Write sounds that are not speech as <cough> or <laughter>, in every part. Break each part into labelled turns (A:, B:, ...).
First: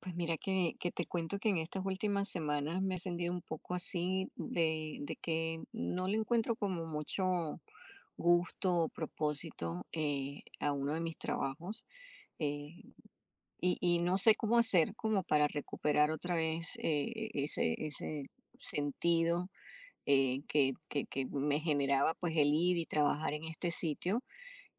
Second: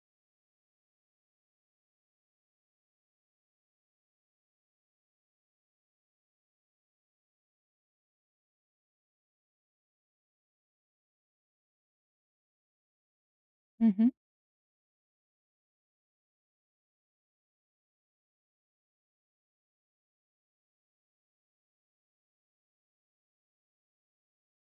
A: Pues mira que te cuento que en estas últimas semanas me he sentido un poco así de que no le encuentro como mucho gusto o propósito, a uno de mis trabajos eh, y
B: Mh-mh.
A: no sé cómo hacer como para recuperar otra vez ese sentido que me generaba pues el ir y trabajar en este sitio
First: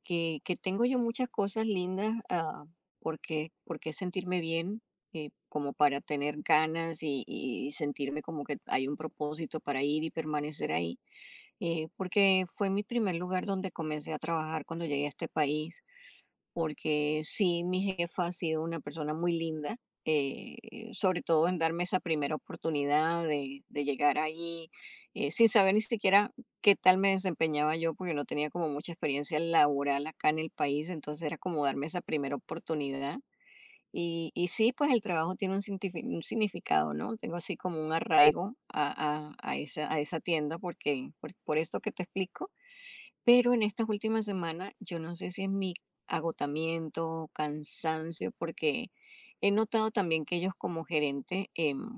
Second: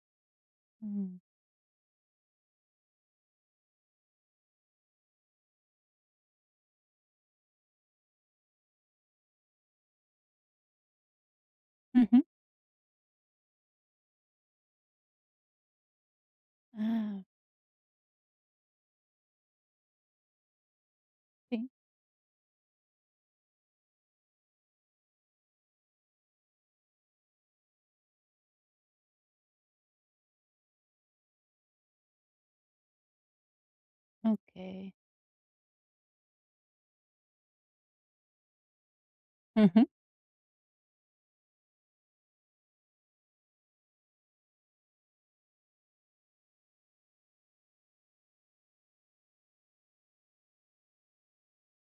A: , que tengo yo
B: Mh.
A: muchas cosas lindas, porque, porque sentirme bien, como para tener ganas y sentirme como que hay un propósito para ir y permanecer ahí,
B: Mh, mh.
A: porque fue mi primer lugar donde comencé a trabajar cuando llegué a este país, porque
B: Ah,
A: sí, mi jefa ha sido una persona muy linda, eh, sobre todo en
B: sí,
A: darme esa primera oportunidad de llegar allí, sin saber ni siquiera qué tal me desempeñaba yo, porque no tenía como mucha experiencia laboral acá en el país, entonces era como darme esa primera oportunidad. Y sí, pues
B: okay.
A: el trabajo tiene un significado, ¿no? Tengo así como un arraigo
B: Mh.
A: a esa tienda porque, por esto que te explico, pero en estas últimas semanas, yo no sé si es mi agotamiento, cansancio, porque he notado también que ellos como gerentes,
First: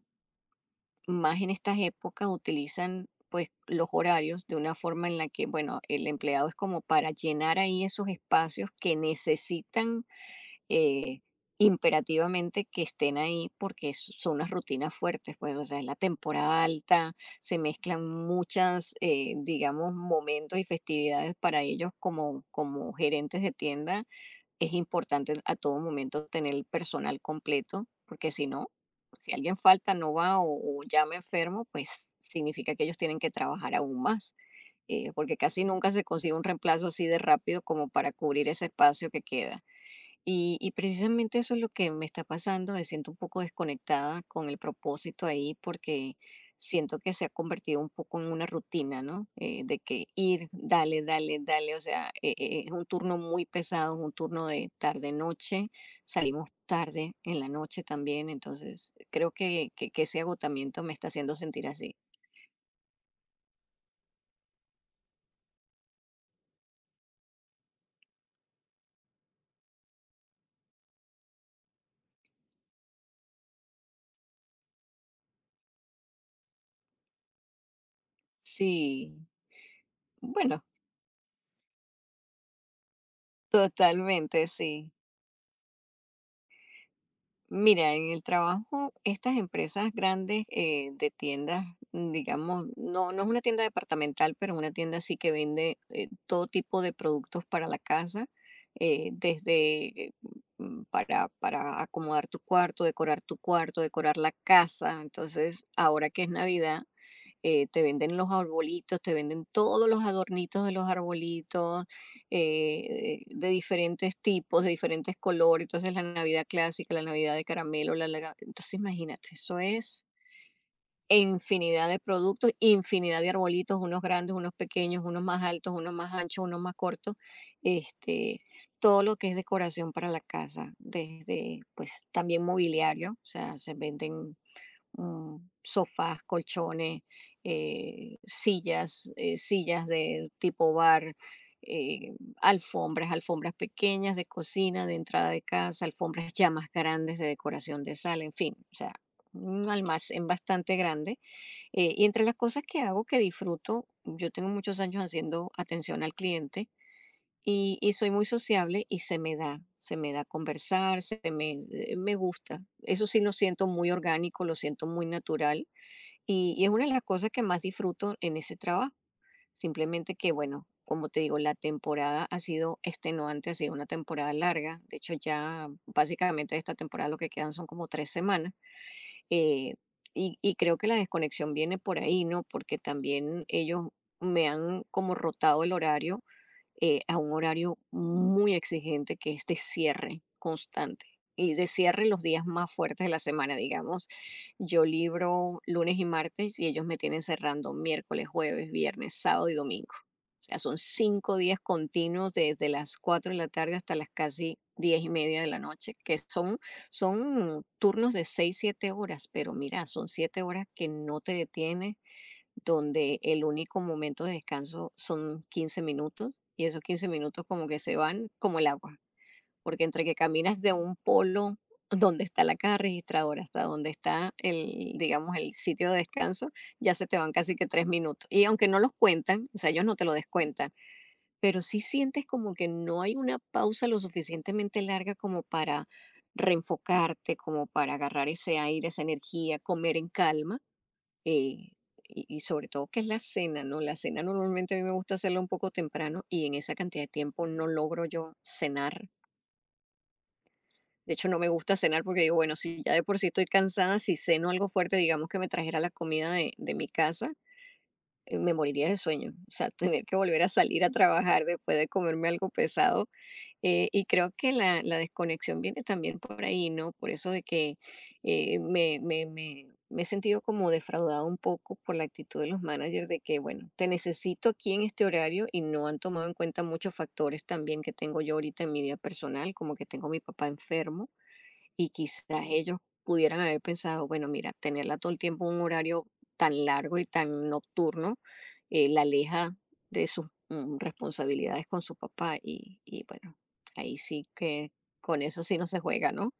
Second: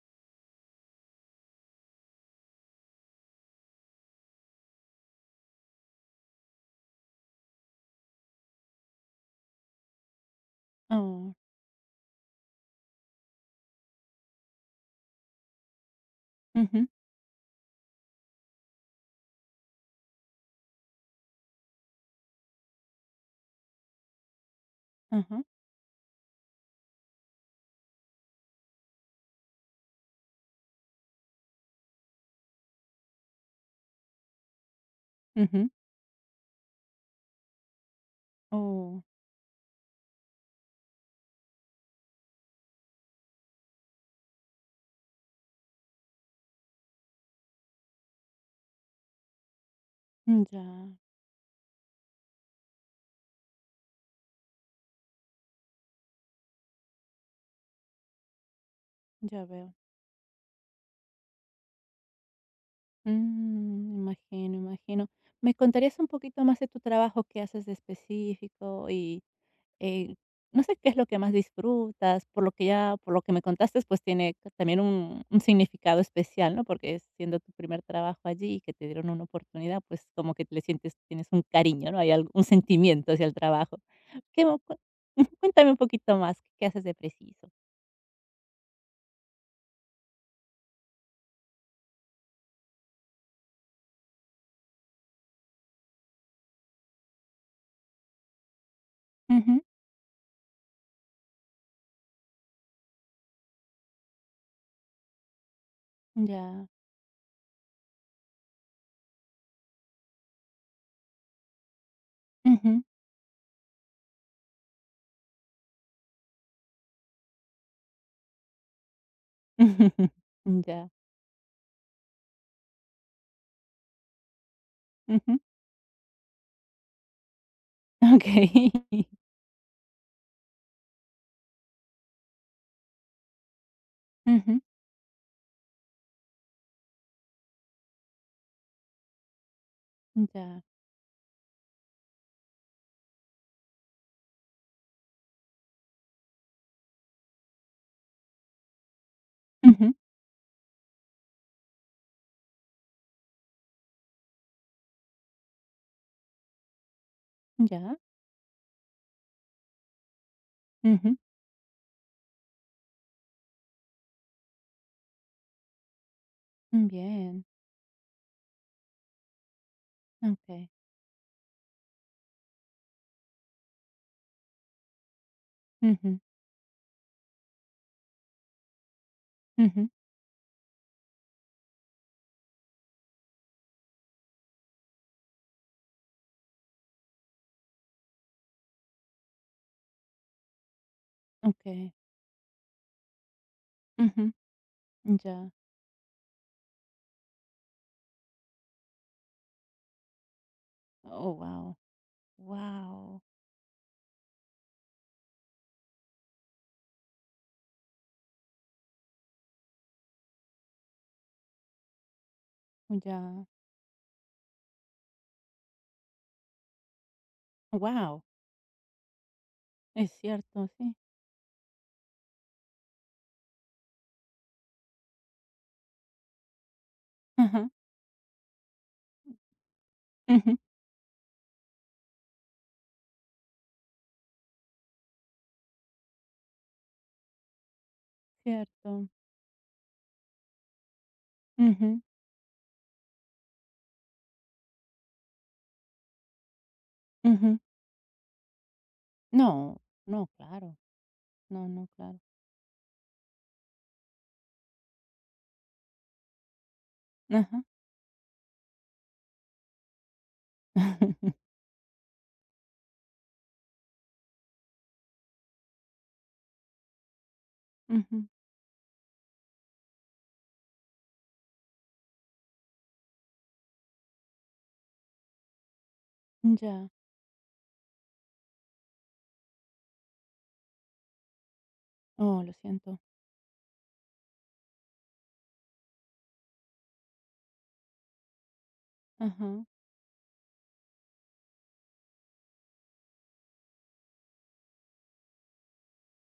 A: más en estas épocas, utilizan pues los horarios de una forma en la que, bueno, el empleado es como para llenar ahí esos espacios que necesitan eh,
B: Oh.
A: imperativamente que estén ahí porque son unas rutinas fuertes, pues, o sea, es la temporada
B: Mh-mh.
A: alta, se mezclan muchas, digamos, momentos y festividades para ellos como, como gerentes de tienda. Es importante
B: Ah.
A: a todo momento tener el personal completo, porque si no, si alguien falta, no va o llama enfermo, pues significa que ellos tienen que trabajar aún más porque casi nunca se consigue un reemplazo así de rápido como para cubrir ese
B: Oh.
A: espacio que queda. Y precisamente eso es lo que me está pasando, me siento un poco desconectada con el propósito ahí porque siento que se ha convertido un poco en una rutina, ¿no? De que
B: Mm,
A: ir,
B: ya,
A: dale, dale, dale, o sea, es un turno muy pesado, es un turno de tarde-noche, salimos tarde en la noche también, entonces creo
B: ya
A: que,
B: veo.
A: que, que ese agotamiento me está haciendo sentir así.
B: Mm, imagino, imagino. ¿Me contarías un poquito más de tu trabajo? ¿Qué haces de específico? Y Eh, no sé qué es lo que más disfrutas, por lo que me contaste, pues tiene c también un significado especial, ¿no? Porque siendo tu primer trabajo allí y que te dieron
A: Sí,
B: una oportunidad, pues como que
A: bueno,
B: le sientes tienes un cariño, ¿no? Hay algo un sentimiento hacia el trabajo.
A: totalmente,
B: ¿Qué mo cua
A: sí.
B: <laughs> cuéntame un poquito más, ¿qué haces de preciso?
A: Mira, en el trabajo, estas empresas grandes de tiendas, digamos, no, no es una tienda departamental, pero es una tienda sí que vende todo tipo de productos para la casa, eh,
B: Ujú,
A: desde eh, mm, para acomodar tu cuarto, decorar la casa. Entonces, ahora que es
B: ya.
A: Navidad, te venden los arbolitos, te venden todos los adornitos de los arbolitos,
B: Ujú.
A: de diferentes tipos, de diferentes colores. Entonces la Navidad clásica, la Navidad de caramelo, entonces imagínate, eso es
B: <laughs> Ya.
A: infinidad de productos, infinidad de arbolitos, unos grandes, unos pequeños, unos
B: Ujú.
A: más altos, unos más anchos, unos más cortos, este,
B: Okey.
A: todo
B: <laughs>
A: lo que es decoración para la casa, desde pues también mobiliario, o sea, se venden
B: Ujú.
A: mm, sofás, colchones, sillas, sillas de
B: Ya.
A: tipo bar, eh, alfombras, alfombras pequeñas de cocina, de entrada de casa, alfombras ya más grandes de decoración de sala, en fin, o sea, un
B: Ujú.
A: almacén bastante grande. Y entre las cosas que hago, que disfruto, yo tengo muchos años haciendo atención al cliente y
B: Ya.
A: soy muy sociable y se me da conversar,
B: Ujú.
A: me gusta. Eso sí lo siento muy orgánico, lo siento muy natural y es una de las cosas que
B: Bien.
A: más disfruto en ese trabajo. Simplemente que, bueno,
B: Okey.
A: como te digo, la temporada ha sido extenuante, ha sido una temporada larga. De hecho, ya
B: Ujú.
A: básicamente de esta temporada lo que quedan son como tres semanas. eh,
B: Ujú.
A: y creo que la desconexión viene por ahí, ¿no? Porque también ellos me han como rotado el horario, a un horario muy exigente que es de cierre constante. Y de
B: Okey.
A: cierre los días más fuertes de la semana, digamos.
B: Ujú,
A: Yo
B: ya.
A: libro lunes y martes y ellos me tienen cerrando miércoles, jueves, viernes, sábado y domingo. O sea, son
B: Oh,
A: cinco días
B: wow,
A: continuos desde las
B: wow,
A: 4 de la tarde hasta las casi 10 y media de la noche, que son, son turnos de 6 7 horas, pero mira, son 7 horas que no te detienes, donde el
B: ya.
A: único momento de descanso son 15 minutos y esos 15 minutos como que se
B: Wow,
A: van como el agua, porque entre
B: es
A: que caminas
B: cierto,
A: de un
B: sí.
A: polo donde está la caja registradora hasta donde está el, digamos, el sitio de descanso, ya se te van casi que
B: Ajá,
A: tres minutos. Y aunque no los cuentan, o sea, ellos no te lo
B: ujú,
A: descuentan, pero sí sientes como que no hay una pausa lo suficientemente larga como para reenfocarte, como para agarrar ese aire, esa
B: cierto.
A: energía, comer en calma eh,
B: Ujú,
A: y sobre todo que es la cena, ¿no? La cena normalmente a mí me gusta hacerla un poco temprano y en esa cantidad de tiempo
B: ujú.
A: no logro yo cenar.
B: No, no, claro.
A: De hecho, no me
B: No,
A: gusta
B: no,
A: cenar
B: claro.
A: porque digo, bueno, si ya de por sí estoy cansada, si ceno algo fuerte, digamos que me trajera la comida de mi casa,
B: Ajá.
A: me moriría de sueño. O sea, <laughs> tener que volver a salir a trabajar
B: <laughs>
A: después de comerme algo pesado, y creo que la desconexión viene también por ahí, ¿no? Por eso de que
B: Ujú,
A: me he sentido como defraudada un poco por la actitud de los managers de que, bueno, te necesito aquí en este horario y no han tomado en cuenta
B: ya.
A: muchos factores también que tengo yo ahorita en mi vida personal, como que tengo a mi papá enfermo y quizás
B: Oh, lo
A: ellos
B: siento.
A: pudieran haber pensado, bueno, mira, tenerla todo el tiempo en un horario tan largo y tan nocturno, la aleja
B: Ajá,
A: de sus responsabilidades con su papá. Y bueno, ahí sí que con eso sí no se juega, ¿no?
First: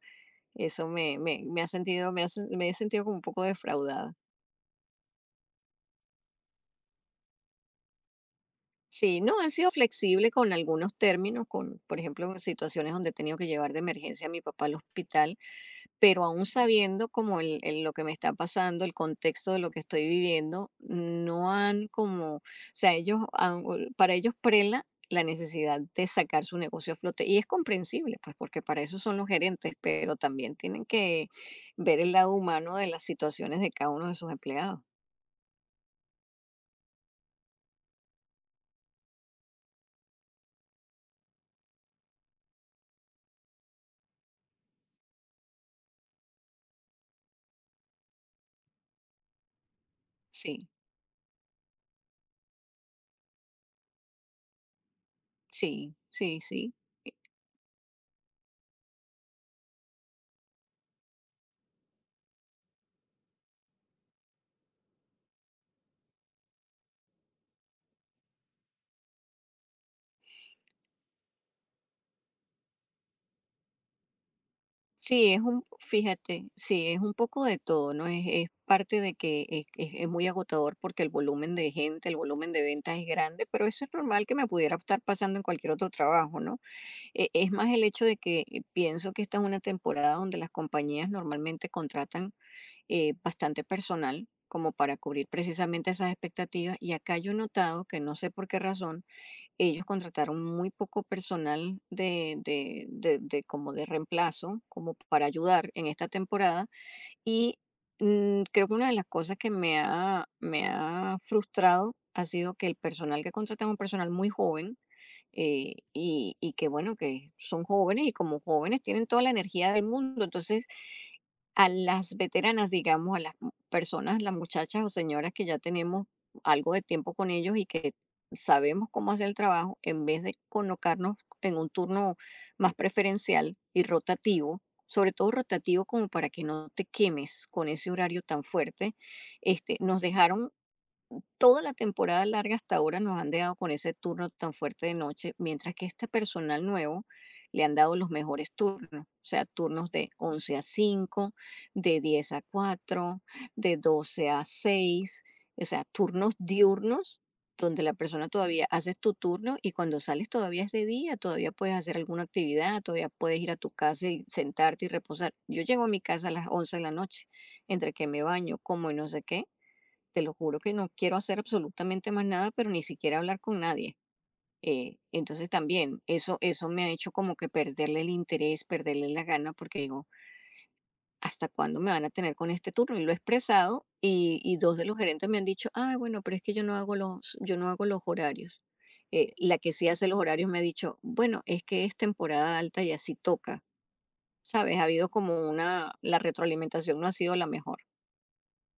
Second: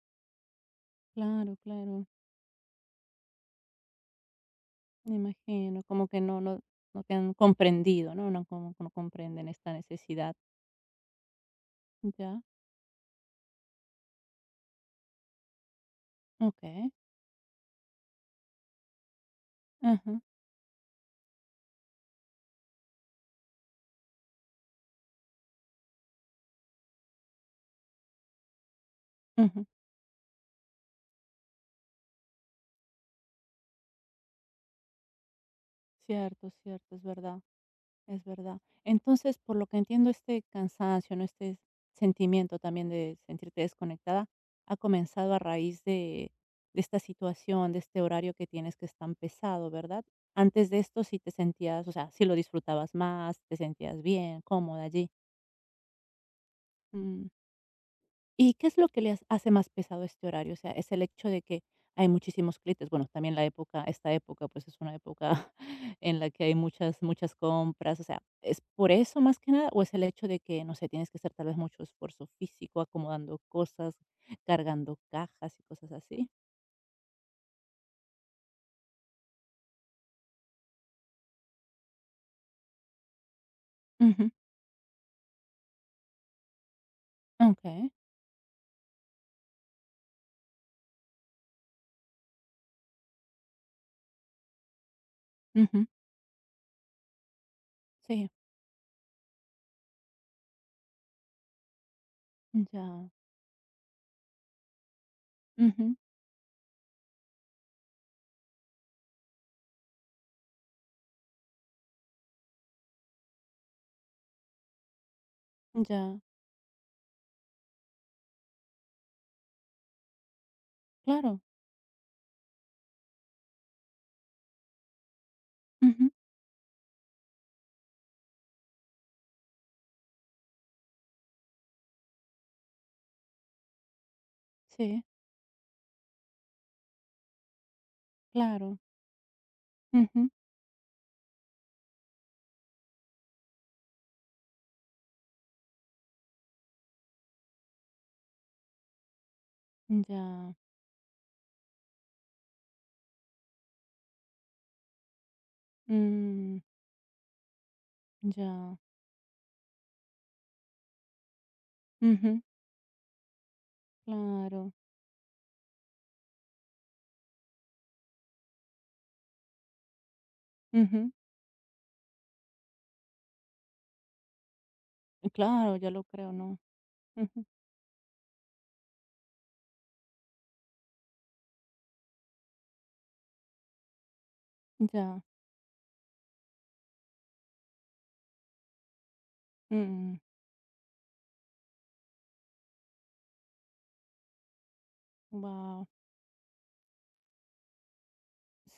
A: Eso me, me,
B: claro,
A: me ha
B: claro.
A: sentido, me, ha sen- me he sentido como un poco defraudada.
B: Me imagino, como que no te han comprendido, ¿no? No, como no
A: Sí, no,
B: comprenden
A: han sido
B: esta
A: flexibles
B: necesidad.
A: con algunos términos, con, por ejemplo, en
B: Ya,
A: situaciones donde he tenido que llevar de emergencia a mi papá al hospital, pero aún
B: okey.
A: sabiendo como lo que me está pasando, el contexto de lo que estoy
B: Ajá,
A: viviendo, no han como, o sea, ellos, para ellos prela la necesidad de sacar su negocio a flote. Y es comprensible, pues, porque para eso son los
B: ujú.
A: gerentes, pero también tienen que ver el lado humano de las situaciones de cada uno de sus empleados.
B: Cierto, cierto, es verdad. Es verdad. Entonces, por lo que entiendo, este cansancio, ¿no? Este sentimiento también de sentirte desconectada, ha comenzado a raíz de esta situación, de este horario que tienes que es tan pesado, ¿verdad?
A: Sí,
B: Antes de esto sí te sentías, o sea, sí lo disfrutabas más, te sentías bien, cómoda allí.
A: sí, sí, sí.
B: ¿Y qué es lo que les hace más pesado este horario? O sea, es el hecho de que hay muchísimos clientes. Bueno, también la época, esta época, pues es una época <laughs> en la que hay muchas, muchas compras. O sea, ¿es por eso más que nada? ¿O es el hecho de que, no sé, tienes que hacer tal vez mucho esfuerzo físico, acomodando cosas, cargando
A: Sí, es
B: cajas y cosas así?
A: fíjate, sí, es un poco de todo, ¿no? Es parte de que es muy agotador porque el volumen de gente, el volumen de ventas es grande, pero eso es normal
B: Ujú,
A: que me pudiera estar pasando en cualquier otro trabajo, ¿no? Es más el
B: Ok.
A: hecho de que pienso que esta es una temporada donde las compañías normalmente contratan bastante personal como para cubrir
B: Ujú,
A: precisamente esas expectativas y acá yo he notado que no
B: sí.
A: sé por qué razón ellos contrataron muy poco personal de de
B: Ya.
A: de de como de reemplazo, como para ayudar en
B: Ujú,
A: esta temporada, y, creo que una de las cosas que me ha frustrado ha sido que el personal que contratan es un personal muy joven, eh,
B: ya.
A: y, y que bueno, que son jóvenes y como jóvenes tienen toda la energía del mundo. Entonces,
B: Claro.
A: a las veteranas, digamos, a las personas, las muchachas o señoras que ya tenemos
B: Ujú,
A: algo de tiempo con ellos y que sabemos cómo hacer el trabajo, en vez de colocarnos en un turno más preferencial y rotativo,
B: sí.
A: sobre todo rotativo como para que no te quemes con ese horario tan
B: Claro.
A: fuerte, este, nos
B: Ujú,
A: dejaron. Toda la temporada larga hasta ahora nos han dejado con ese turno tan fuerte de noche, mientras que este personal nuevo le han dado los mejores turnos, o sea, turnos de
B: ya.
A: 11 a 5, de 10 a 4, de 12 a 6, o sea, turnos
B: Mm,
A: diurnos donde la persona todavía
B: ya.
A: haces tu turno y cuando sales todavía es de día, todavía puedes hacer alguna
B: Ujú.
A: actividad, todavía puedes ir a tu casa y
B: Claro,
A: sentarte y reposar. Yo llego a mi casa a las 11 de la noche, entre que me baño, como y no sé qué, te lo juro que no
B: ujú,
A: quiero hacer absolutamente más nada, pero ni siquiera hablar con nadie. Entonces
B: claro, ya
A: también
B: lo creo,
A: eso,
B: ¿no?
A: eso me ha hecho como
B: Ujú,
A: que perderle el interés, perderle la gana, porque digo, ¿hasta cuándo me van a tener con este turno? Y lo he expresado y dos de los
B: ya,
A: gerentes me han dicho, ah, bueno, pero es que yo no hago yo no hago los horarios. La que sí hace
B: mm,
A: los horarios me ha dicho, bueno, es que es temporada alta y así toca. ¿Sabes? Ha habido como
B: wow,
A: una, la retroalimentación no ha sido la mejor.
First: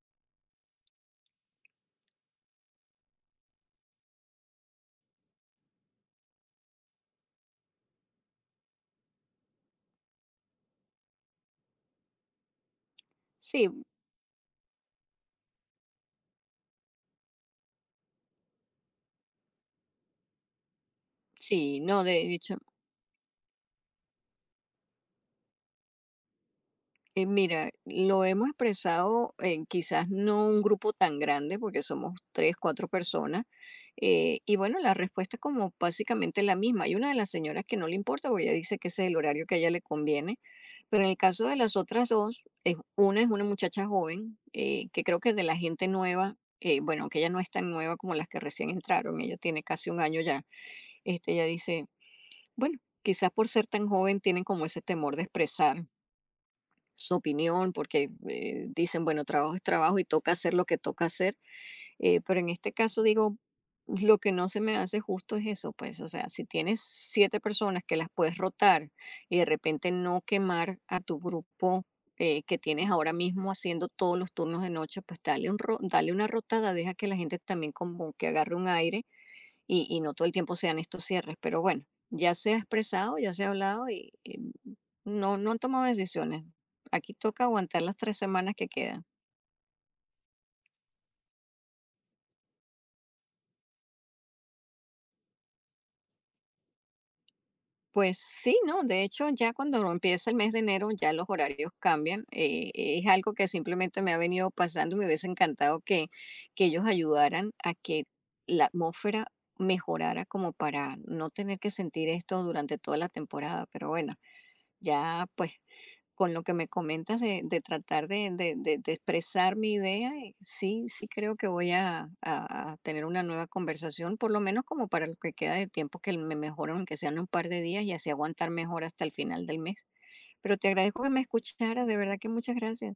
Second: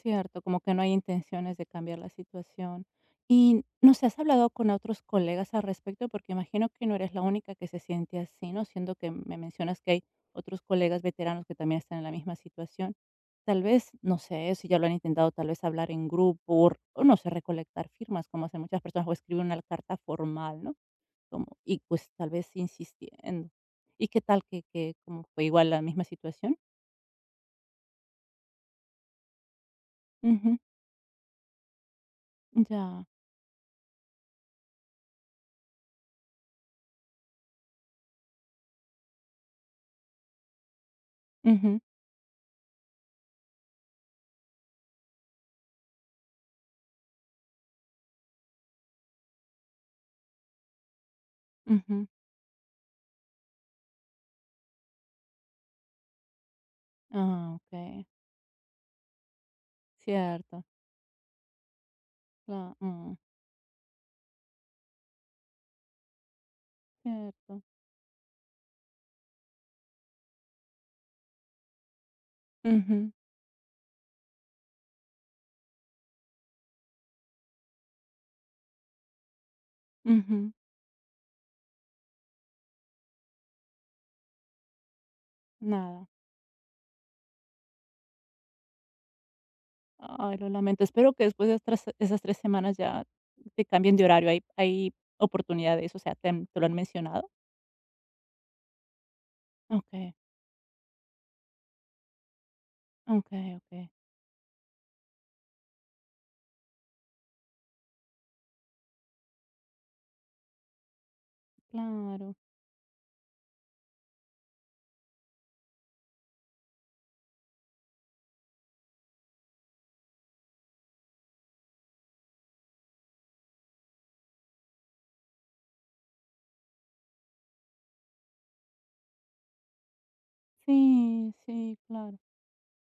B: cierto, como que no hay intenciones de cambiar la situación. Y no sé, ¿has hablado con otros colegas al respecto? Porque imagino que no eres la única que se siente así, ¿no? Siendo que me mencionas que hay otros colegas veteranos que también están en la misma situación. Tal
A: Sí,
B: vez, no sé, si ya lo han intentado, tal vez hablar en grupo o no sé, recolectar firmas, como hacen muchas personas, o escribir una carta formal, ¿no? como Y
A: sí, no,
B: pues tal
A: de
B: vez
A: hecho.
B: insistiendo. ¿Y qué tal que como fue igual la misma situación?
A: Mira, lo hemos expresado en quizás no
B: Ujú,
A: un grupo tan grande, porque somos tres, cuatro
B: ya,
A: personas, y bueno, la respuesta es como básicamente la misma. Hay una de las señoras que no le importa, porque ella dice que ese es el horario que a ella le conviene, pero en el caso de las
B: ujú,
A: otras dos, una es una muchacha joven, que creo que es de la gente nueva, bueno, aunque ella no es tan nueva como las que recién entraron, ella tiene casi un año ya, este, ella dice,
B: ujú.
A: bueno, quizás por ser tan joven tienen como ese temor de expresar su
B: Ah,
A: opinión,
B: okey,
A: porque dicen, bueno, trabajo es trabajo y toca hacer lo
B: cierto,
A: que toca hacer, pero en este
B: cla
A: caso
B: mm,
A: digo, lo que no se me hace justo es eso, pues, o sea, si tienes siete
B: cierto.
A: personas que las puedes rotar y de repente no quemar a tu grupo que tienes
B: Ujú,
A: ahora mismo haciendo todos los turnos de noche, pues dale, dale una rotada, deja que la gente también como que agarre un aire y no todo el
B: ujú,
A: tiempo sean estos cierres, pero bueno, ya se ha expresado, ya se ha hablado y, no, no han tomado
B: nada.
A: decisiones. Aquí toca aguantar las tres semanas que quedan.
B: Ay, lo lamento. Espero que después de tras esas 3 semanas ya te cambien de horario. ¿Hay oportunidades? O sea, ¿te lo han mencionado?
A: Pues sí, ¿no? De hecho, ya cuando
B: Okey,
A: empieza el mes de enero, ya los horarios cambian. Es algo que
B: okey, okey.
A: simplemente me ha venido pasando. Me hubiese encantado que ellos ayudaran a que la atmósfera mejorara como para no tener que sentir
B: Claro.
A: esto durante toda la temporada. Pero bueno, ya pues con lo que me comentas de tratar de expresar mi idea, sí, sí creo que voy a tener una nueva conversación, por lo menos como para lo que queda de tiempo, que me mejoren, aunque sean un par de días y así aguantar mejor hasta el final del mes. Pero te agradezco que me
B: Sí, sí,
A: escucharas, de
B: claro.
A: verdad que muchas gracias.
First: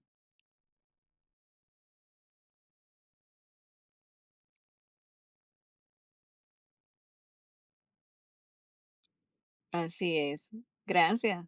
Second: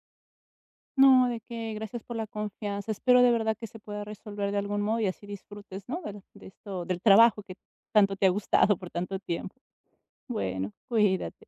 B: No, de qué, gracias por la confianza. Espero de verdad que se pueda resolver de algún modo y así disfrutes, ¿no? De esto, del trabajo que tanto te ha gustado por tanto tiempo.
A: Así es.
B: Bueno,
A: Gracias.
B: cuídate.